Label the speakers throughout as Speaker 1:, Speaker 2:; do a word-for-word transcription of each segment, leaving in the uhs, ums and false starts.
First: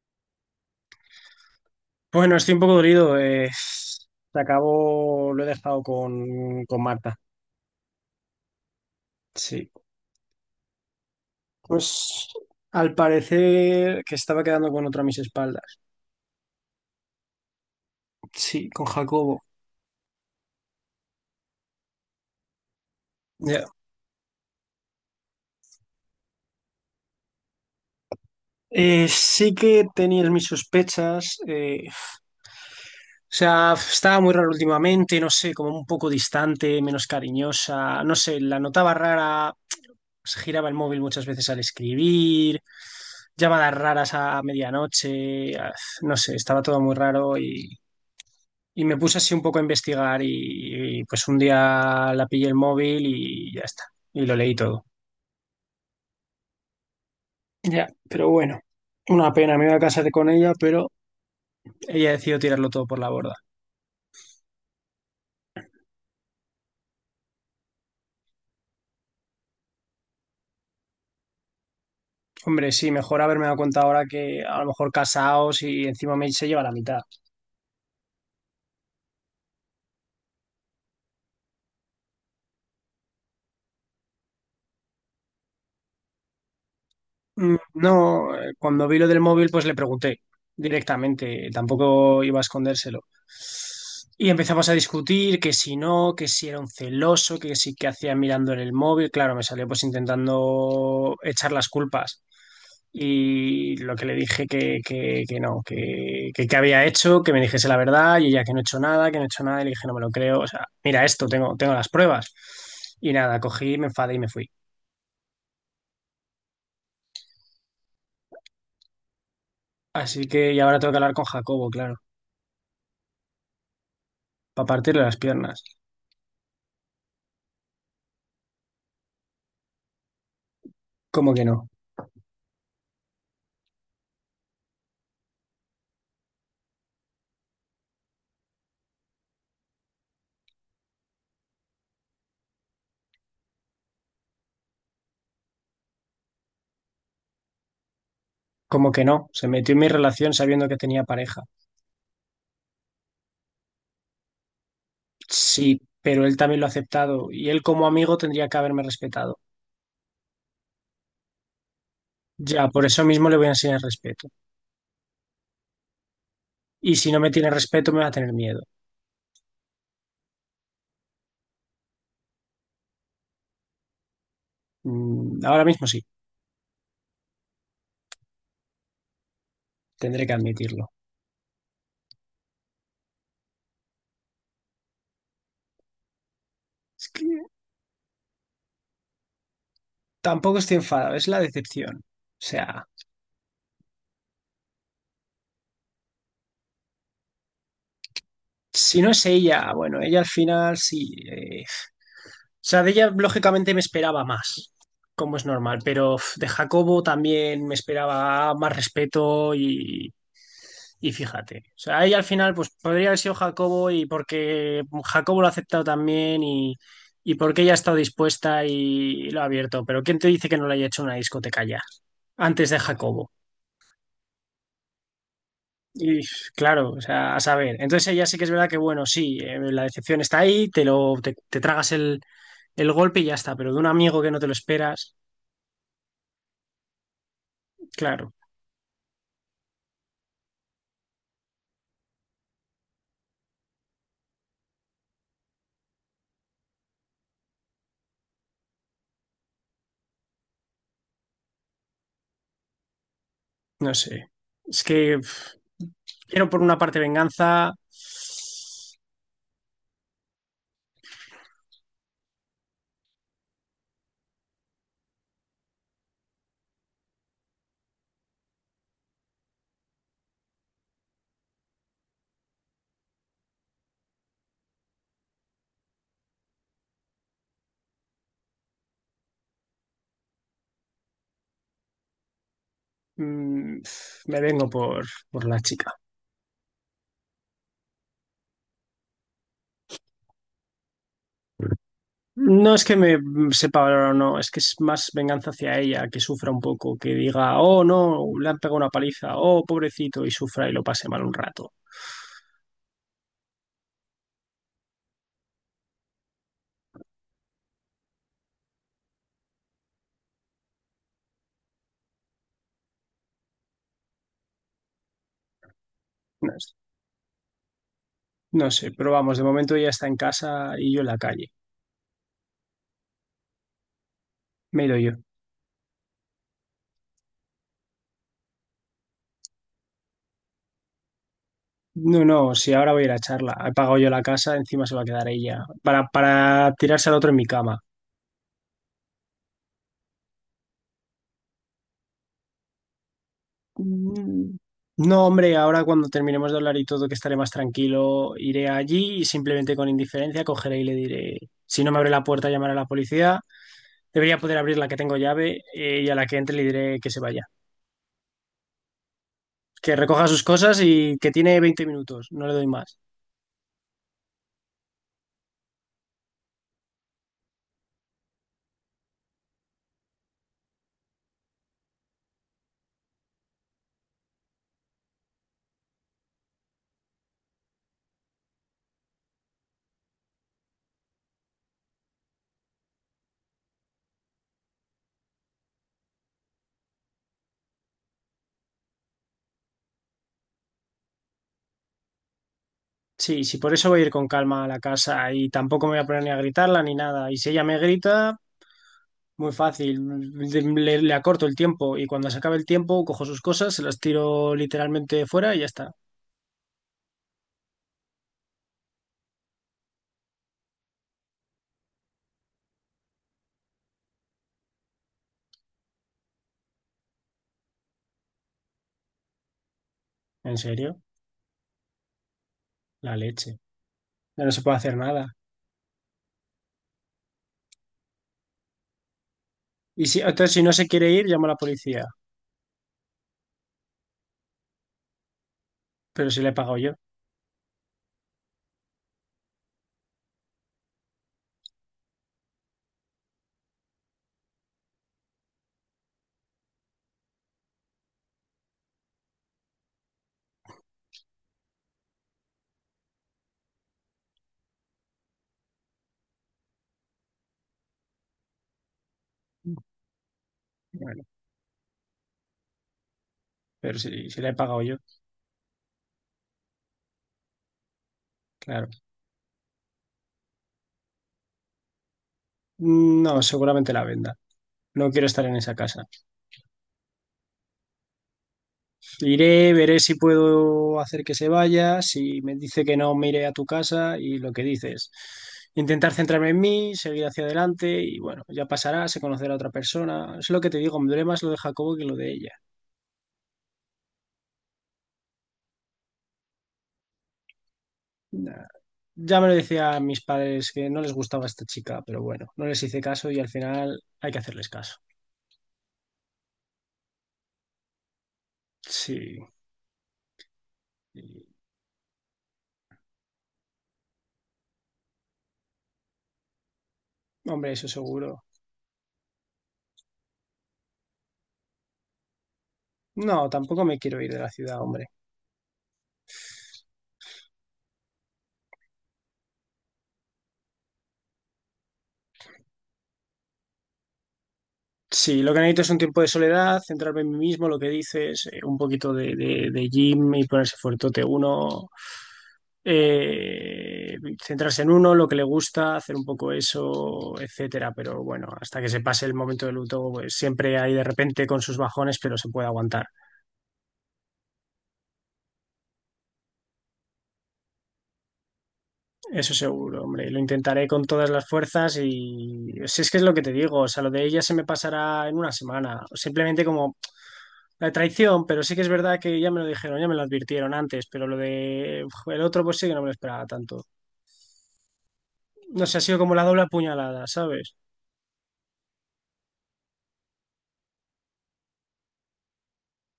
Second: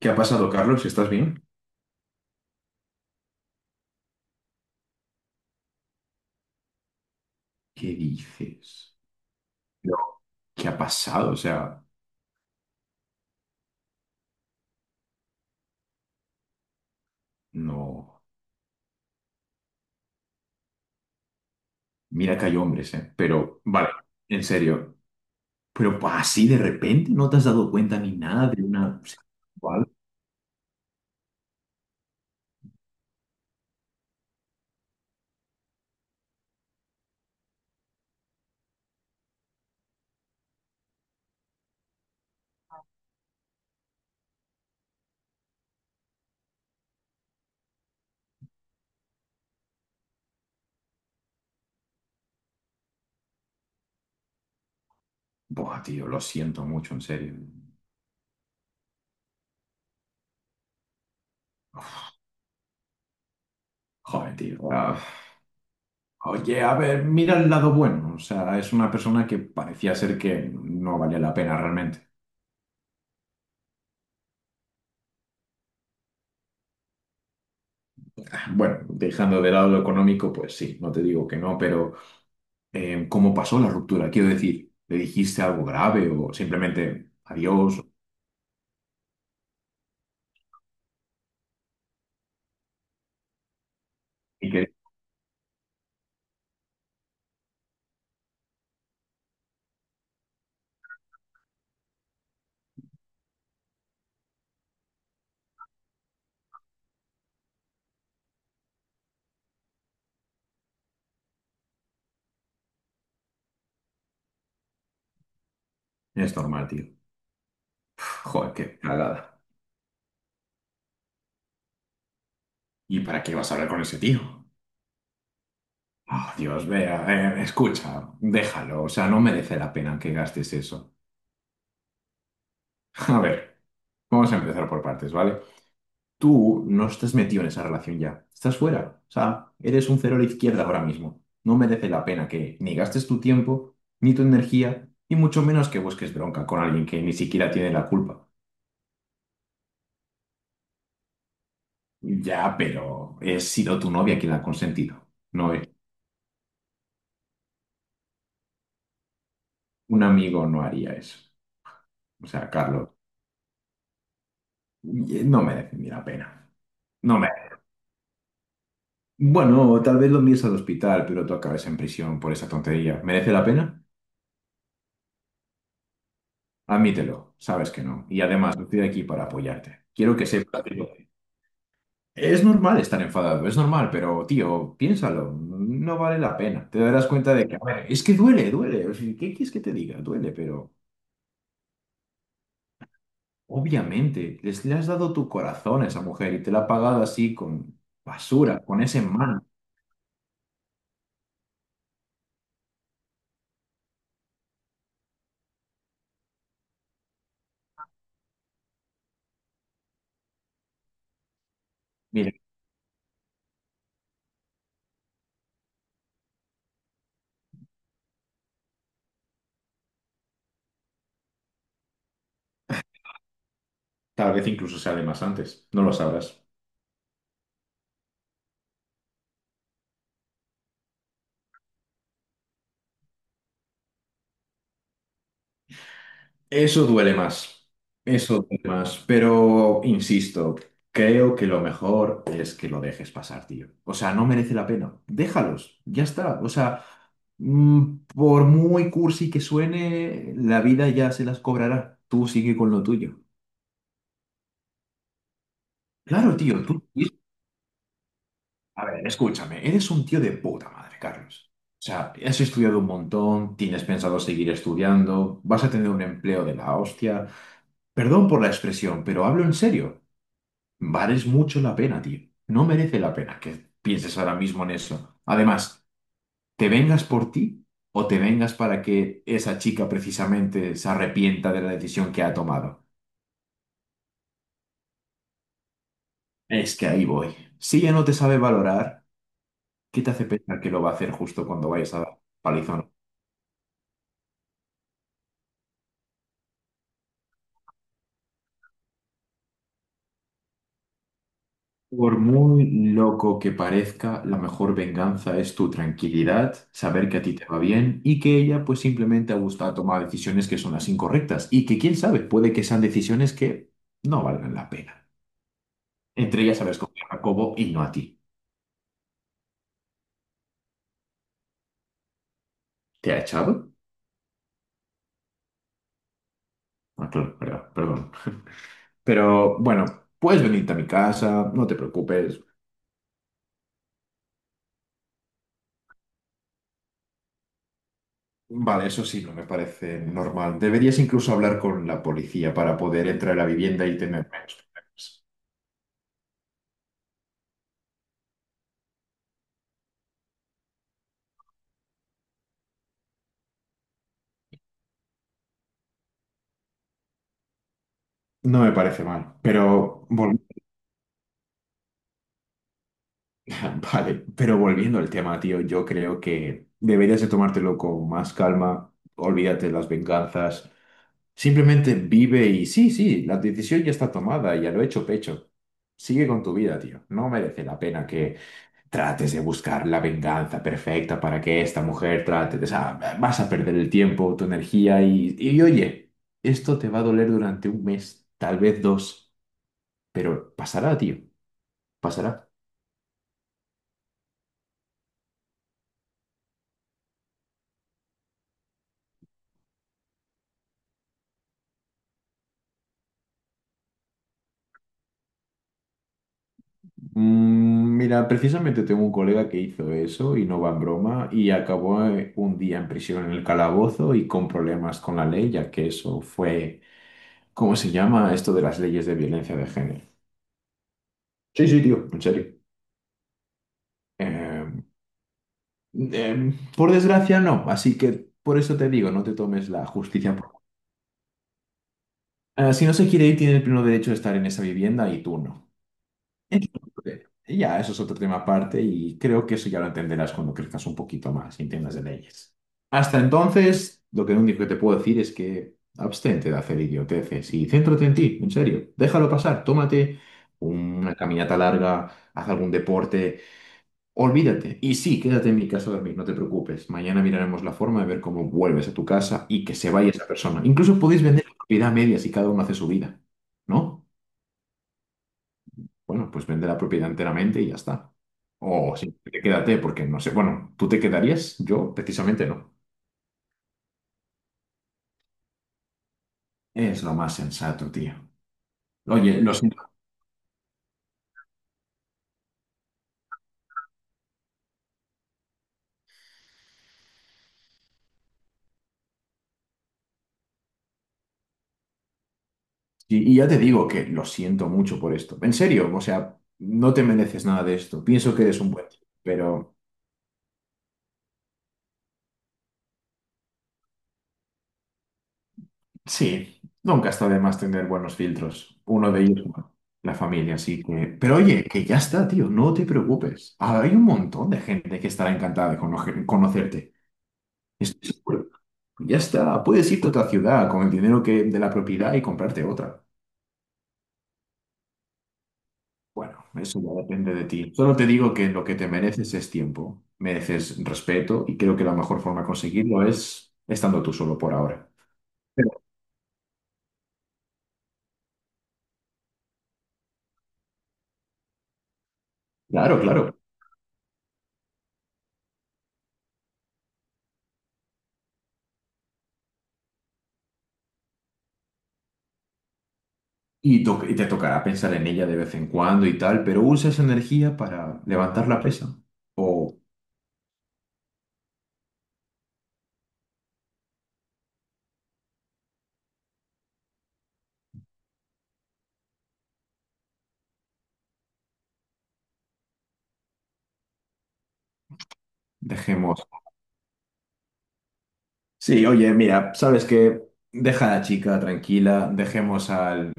Speaker 1: ¿Qué ha pasado, Carlos? ¿Estás bien?
Speaker 2: Bueno, estoy un poco dolido. Eh, se acabó, lo he dejado con, con Marta.
Speaker 1: ¿Qué dices?
Speaker 2: Sí.
Speaker 1: No. ¿Qué ha pasado? O sea,
Speaker 2: Pues al parecer que estaba quedando con otra a mis espaldas.
Speaker 1: no.
Speaker 2: Sí, con Jacobo.
Speaker 1: Mira que hay hombres, ¿eh? Pero,
Speaker 2: Ya.
Speaker 1: vale, en serio. Pero pues, así de repente no te has dado cuenta ni nada de una...
Speaker 2: Eh, sí que
Speaker 1: ¿Cuál?
Speaker 2: tenías mis sospechas. Eh, o sea, estaba muy rara últimamente, no sé, como un poco distante, menos cariñosa. No sé, la notaba rara. Se giraba el móvil muchas veces al escribir, llamadas raras a medianoche, ah, no sé, estaba todo muy raro y. Y me puse así un poco a investigar y, y, pues un día la pillé el móvil y ya está. Y lo leí todo.
Speaker 1: Buah, tío, lo siento mucho, en serio.
Speaker 2: Ya, pero bueno, una pena, me iba a casar con ella, pero ella decidió tirarlo todo por la borda.
Speaker 1: Joder, tío. Ah, Oye, a ver, mira el lado bueno. O sea, es una persona que parecía ser que no valía la pena realmente.
Speaker 2: Hombre, sí, mejor haberme dado cuenta ahora que a lo mejor casados y encima me se lleva la mitad.
Speaker 1: Bueno, dejando de lado lo económico, pues sí, no te digo que no, pero... eh, ¿cómo pasó la ruptura? Quiero decir, ¿le dijiste algo grave o simplemente
Speaker 2: Mm,
Speaker 1: adiós?
Speaker 2: no, eh, cuando vi lo del móvil, pues le pregunté directamente, tampoco iba a escondérselo. Y
Speaker 1: Y
Speaker 2: empezamos a
Speaker 1: que
Speaker 2: discutir que si no, que si era un celoso, que si que hacía mirando en el móvil. Claro, me salió pues intentando echar las culpas. Y lo que le dije que, que, que no, que, que, que había hecho, que me dijese la verdad, y ella que no he hecho nada, que no he hecho nada, y le dije, no me lo creo, o sea, mira esto, tengo, tengo las pruebas. Y nada, cogí, me enfadé y me fui.
Speaker 1: es normal, tío. Joder, qué cagada.
Speaker 2: Así que y ahora tengo que hablar con Jacobo, claro.
Speaker 1: ¿Y para qué vas a hablar con ese tío?
Speaker 2: Para partirle las piernas.
Speaker 1: Ah, Dios, vea, eh, escucha, déjalo. O sea, no merece la pena que gastes eso.
Speaker 2: ¿Cómo que no?
Speaker 1: A ver, vamos a empezar por partes, ¿vale? Tú no estás metido en esa relación ya. Estás fuera. O sea, eres un cero a la izquierda ahora mismo. No merece la pena que ni gastes tu tiempo, ni tu energía, y mucho menos que busques bronca con alguien que ni siquiera tiene la culpa.
Speaker 2: ¿Cómo que no? Se metió en mi relación sabiendo que tenía pareja.
Speaker 1: Ya, pero he sido tu novia quien la ha consentido. No, es-
Speaker 2: Sí, pero él también lo ha aceptado y él como amigo tendría que haberme respetado.
Speaker 1: un amigo no haría eso. O sea,
Speaker 2: Ya, por
Speaker 1: Carlos,
Speaker 2: eso mismo le voy a enseñar respeto.
Speaker 1: y- no merece ni la pena.
Speaker 2: Y si
Speaker 1: No
Speaker 2: no
Speaker 1: me.
Speaker 2: me tiene respeto, me va a tener miedo.
Speaker 1: Bueno, tal vez lo envíes al hospital, pero tú acabes en prisión por esa tontería. ¿Merece la pena?
Speaker 2: Mm, ahora mismo sí,
Speaker 1: Admítelo, sabes que no. Y además, estoy aquí para apoyarte. Quiero que
Speaker 2: tendré que
Speaker 1: sepas.
Speaker 2: admitirlo.
Speaker 1: Que es normal estar enfadado, es normal, pero tío, piénsalo, no vale la pena. Te darás
Speaker 2: Es que
Speaker 1: cuenta de que, a ver, es que duele, duele. O sea, ¿qué quieres que te diga? Duele,
Speaker 2: tampoco
Speaker 1: pero.
Speaker 2: estoy enfadado, es la decepción. O sea,
Speaker 1: Obviamente, les, le has dado tu corazón a esa mujer y te la ha pagado así con basura, con ese
Speaker 2: si no es
Speaker 1: mal.
Speaker 2: ella, bueno, ella al final sí, eh, sea, de ella lógicamente me esperaba más, como es normal, pero uf, de Jacobo también me esperaba más respeto y, y fíjate. O sea, ella al
Speaker 1: Mira,
Speaker 2: final pues podría haber sido Jacobo y porque Jacobo lo ha aceptado también y, y porque ella ha estado dispuesta y lo ha abierto, pero ¿quién te dice que no le haya hecho una discoteca ya? Antes de Jacobo.
Speaker 1: tal vez incluso sea de más antes, no lo
Speaker 2: Y
Speaker 1: sabrás.
Speaker 2: claro, o sea, a saber. Entonces ella sí que es verdad que, bueno, sí, eh, la decepción está ahí, te lo, te, te tragas el, el golpe y ya está, pero de un amigo que no te lo esperas,
Speaker 1: Eso duele más,
Speaker 2: claro.
Speaker 1: eso duele más, pero insisto, creo que lo mejor es que lo dejes pasar, tío. O sea, no merece la pena. Déjalos, ya está. O sea, mm, por muy cursi que suene, la vida ya se las cobrará. Tú sigue con lo tuyo.
Speaker 2: No sé. Es que pf,
Speaker 1: Claro,
Speaker 2: quiero por
Speaker 1: tío,
Speaker 2: una
Speaker 1: tú.
Speaker 2: parte venganza.
Speaker 1: A ver, escúchame, eres un tío de puta madre, Carlos. O sea, has estudiado un montón, tienes pensado seguir estudiando, vas a tener un empleo de la hostia. Perdón por la expresión, pero hablo en serio. Vales mucho la pena, tío. No merece la pena que pienses ahora mismo en eso. Además, ¿te vengas por ti o te vengas para que esa chica precisamente se arrepienta de la decisión que ha tomado?
Speaker 2: Mm, pf, me vengo por, por la chica.
Speaker 1: Es que ahí voy. Si ella no te sabe valorar, ¿qué te hace pensar que lo va a hacer justo cuando vayas a dar
Speaker 2: No es
Speaker 1: palizón?
Speaker 2: que me mm, sepa valorar o no, es que es más venganza hacia ella, que sufra un poco, que diga, oh no, le han pegado una paliza, oh pobrecito, y sufra y lo pase mal un rato.
Speaker 1: Por muy loco que parezca, la mejor venganza es tu tranquilidad, saber que a ti te va bien y que ella pues simplemente ha gustado tomar decisiones que son las incorrectas y que quién sabe, puede que sean decisiones que no valgan la pena. Entre
Speaker 2: No,
Speaker 1: ellas sabes con Jacobo y no a ti.
Speaker 2: no sé, pero vamos, de momento ella está en casa y yo en la calle.
Speaker 1: ¿Te ha echado?
Speaker 2: Me he ido yo.
Speaker 1: Ah, claro, verdad, perdón. Pero bueno, puedes venirte a mi casa, no te
Speaker 2: No,
Speaker 1: preocupes.
Speaker 2: no, si ahora voy a ir a charla. He pagado yo la casa, encima se va a quedar ella. Para, para tirarse al otro en mi cama.
Speaker 1: Vale, eso sí, no me parece normal. Deberías incluso hablar con la policía para poder entrar a la vivienda y tener menos problemas.
Speaker 2: No, hombre, ahora cuando terminemos de hablar y todo, que estaré más tranquilo, iré allí y simplemente con indiferencia cogeré y le diré, si no me abre la puerta, llamaré a la policía. Debería poder abrir la que tengo llave eh, y a la que entre le diré que se vaya.
Speaker 1: No me parece mal,
Speaker 2: Que
Speaker 1: pero
Speaker 2: recoja
Speaker 1: vol-
Speaker 2: sus cosas y que tiene veinte minutos, no le doy más.
Speaker 1: Vale, pero volviendo al tema, tío, yo creo que deberías de tomártelo con más calma, olvídate de las venganzas, simplemente vive y sí, sí, la decisión ya está tomada, ya lo he hecho pecho. Sigue con tu vida, tío. No merece la pena que trates de buscar la venganza perfecta para que esta mujer trate de... O sea, vas a perder el tiempo, tu energía y, y oye, esto te va a doler durante un mes, tal vez dos, pero pasará, tío, pasará.
Speaker 2: Sí, sí, por eso voy a ir con calma a la casa y tampoco me voy a poner ni a gritarla ni nada. Y si ella me grita, muy fácil, le, le acorto el tiempo y cuando se acabe el tiempo cojo sus cosas, se las tiro literalmente fuera y ya está.
Speaker 1: Mm, Mira, precisamente tengo un colega que hizo eso y no va en broma y acabó eh, un día en prisión en el calabozo y con problemas con la ley, ya que eso fue, ¿cómo se llama esto de las leyes de violencia de género?
Speaker 2: ¿En serio?
Speaker 1: Sí, sí, tío, en serio.
Speaker 2: La leche. Ya no se
Speaker 1: Eh,
Speaker 2: puede hacer nada.
Speaker 1: eh, por desgracia no, así que por eso te digo, no te tomes la
Speaker 2: Y si,
Speaker 1: justicia
Speaker 2: entonces,
Speaker 1: por...
Speaker 2: si no se quiere ir, llamo a la policía.
Speaker 1: Eh, si no se quiere ir, tiene el pleno derecho de estar en esa vivienda y tú no.
Speaker 2: Pero si le he pagado yo.
Speaker 1: Entonces, y ya, eso es otro tema aparte y creo que eso ya lo entenderás cuando crezcas un poquito más y entiendas de leyes. Hasta entonces, lo que lo único que te puedo decir es que abstente de hacer idioteces y céntrate en ti, en serio. Déjalo pasar, tómate una caminata larga, haz algún deporte, olvídate. Y sí, quédate en mi casa a dormir, no te preocupes. Mañana miraremos la forma de ver cómo vuelves a tu casa y que se vaya esa persona. Incluso podéis
Speaker 2: Bueno,
Speaker 1: vender la propiedad a medias y cada uno hace su vida,
Speaker 2: pero
Speaker 1: ¿no?
Speaker 2: si, si le he pagado yo,
Speaker 1: Bueno, pues vende la propiedad enteramente y ya está.
Speaker 2: claro.
Speaker 1: O Mm. Quédate, porque no sé. Bueno, ¿tú te quedarías? Yo precisamente no.
Speaker 2: Mm, no, seguramente la venda. No quiero estar en esa casa.
Speaker 1: Es lo más sensato, tío. Oye, lo
Speaker 2: Iré,
Speaker 1: siento.
Speaker 2: veré si puedo hacer que se vaya, si me dice que no, me iré a tu casa y lo que dices. Intentar centrarme en mí, seguir hacia adelante y bueno, ya pasará, se conocerá a otra persona. Es lo que te digo, me duele más lo de Jacobo que lo de ella.
Speaker 1: Y y ya te digo que lo siento mucho por esto. En serio, o sea, no te mereces nada de esto. Pienso que eres
Speaker 2: Nah,
Speaker 1: un buen tío.
Speaker 2: ya me lo
Speaker 1: Pero
Speaker 2: decía a mis padres que no les gustaba esta chica, pero bueno, no les hice caso y al final hay que hacerles caso.
Speaker 1: sí, nunca está de más tener buenos filtros. Uno de
Speaker 2: Sí,
Speaker 1: ellos, bueno, la familia, así que... Pero
Speaker 2: y-
Speaker 1: oye, que ya está, tío, no te preocupes. Hay un montón de gente que estará encantada de conocer- conocerte.
Speaker 2: hombre, eso
Speaker 1: Estoy
Speaker 2: seguro.
Speaker 1: seguro. Ya está, puedes irte a otra ciudad con el dinero que, de la propiedad y comprarte otra.
Speaker 2: No, tampoco me quiero ir de la ciudad, hombre.
Speaker 1: Bueno, eso ya depende de ti. Solo te digo que lo que te mereces es tiempo, mereces respeto y creo que la mejor forma de conseguirlo es estando tú solo por ahora.
Speaker 2: Sí, lo que
Speaker 1: Pero,
Speaker 2: necesito es un tiempo de soledad, centrarme en mí mismo, lo que dices, eh, un poquito de, de, de gym y ponerse fuertote. Uno,
Speaker 1: claro, claro.
Speaker 2: eh, centrarse en uno, lo que le gusta, hacer un poco eso, etcétera. Pero bueno, hasta que se pase el momento de luto, pues siempre hay de repente con sus bajones, pero se puede aguantar.
Speaker 1: Y, to- y te tocará pensar en ella de vez en cuando y tal, pero usa esa energía para levantar la pesa.
Speaker 2: Eso
Speaker 1: O
Speaker 2: seguro, hombre. Lo intentaré con todas las fuerzas y si es que es lo que te digo, o sea, lo de ella se me pasará en una semana. Simplemente como la traición, pero sí que es verdad que ya me lo dijeron, ya me lo advirtieron antes, pero lo de uf, el otro pues sí que no me lo esperaba tanto. No sé, ha sido
Speaker 1: dejemos...
Speaker 2: como la doble apuñalada, ¿sabes?
Speaker 1: Sí, oye, mira, ¿sabes qué? Deja a la chica tranquila, dejemos al,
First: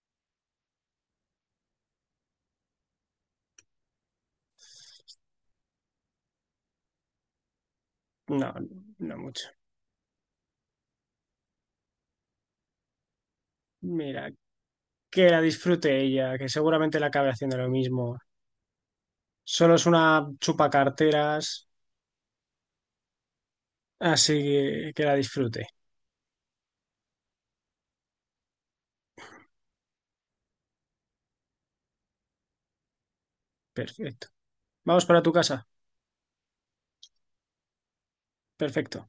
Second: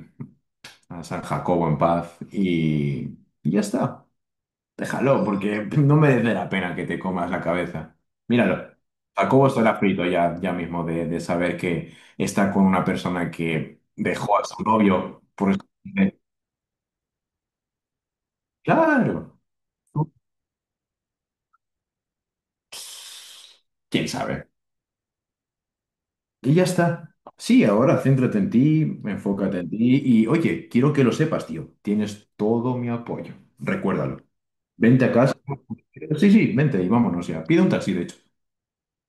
Speaker 1: a San Jacobo en paz y y ya está. Déjalo, porque no merece la pena que te comas la cabeza.
Speaker 2: No,
Speaker 1: Míralo.
Speaker 2: no
Speaker 1: Jacobo
Speaker 2: mucho.
Speaker 1: estará frito ya, ya mismo de, de saber que está con una persona que
Speaker 2: Mira,
Speaker 1: dejó a su novio
Speaker 2: que la
Speaker 1: por...
Speaker 2: disfrute
Speaker 1: escondite.
Speaker 2: ella, que seguramente la acabe haciendo lo mismo.
Speaker 1: Claro,
Speaker 2: Solo es una chupacarteras,
Speaker 1: quién
Speaker 2: así
Speaker 1: sabe.
Speaker 2: que que la disfrute.
Speaker 1: Y ya está. Sí, ahora céntrate en ti, enfócate en ti y oye, quiero que lo sepas, tío. Tienes todo mi apoyo. Recuérdalo.
Speaker 2: Perfecto.
Speaker 1: Vente
Speaker 2: Vamos
Speaker 1: a
Speaker 2: para tu
Speaker 1: casa.
Speaker 2: casa.
Speaker 1: Sí, sí, vente y vámonos ya. Pide un taxi, de hecho.
Speaker 2: Perfecto.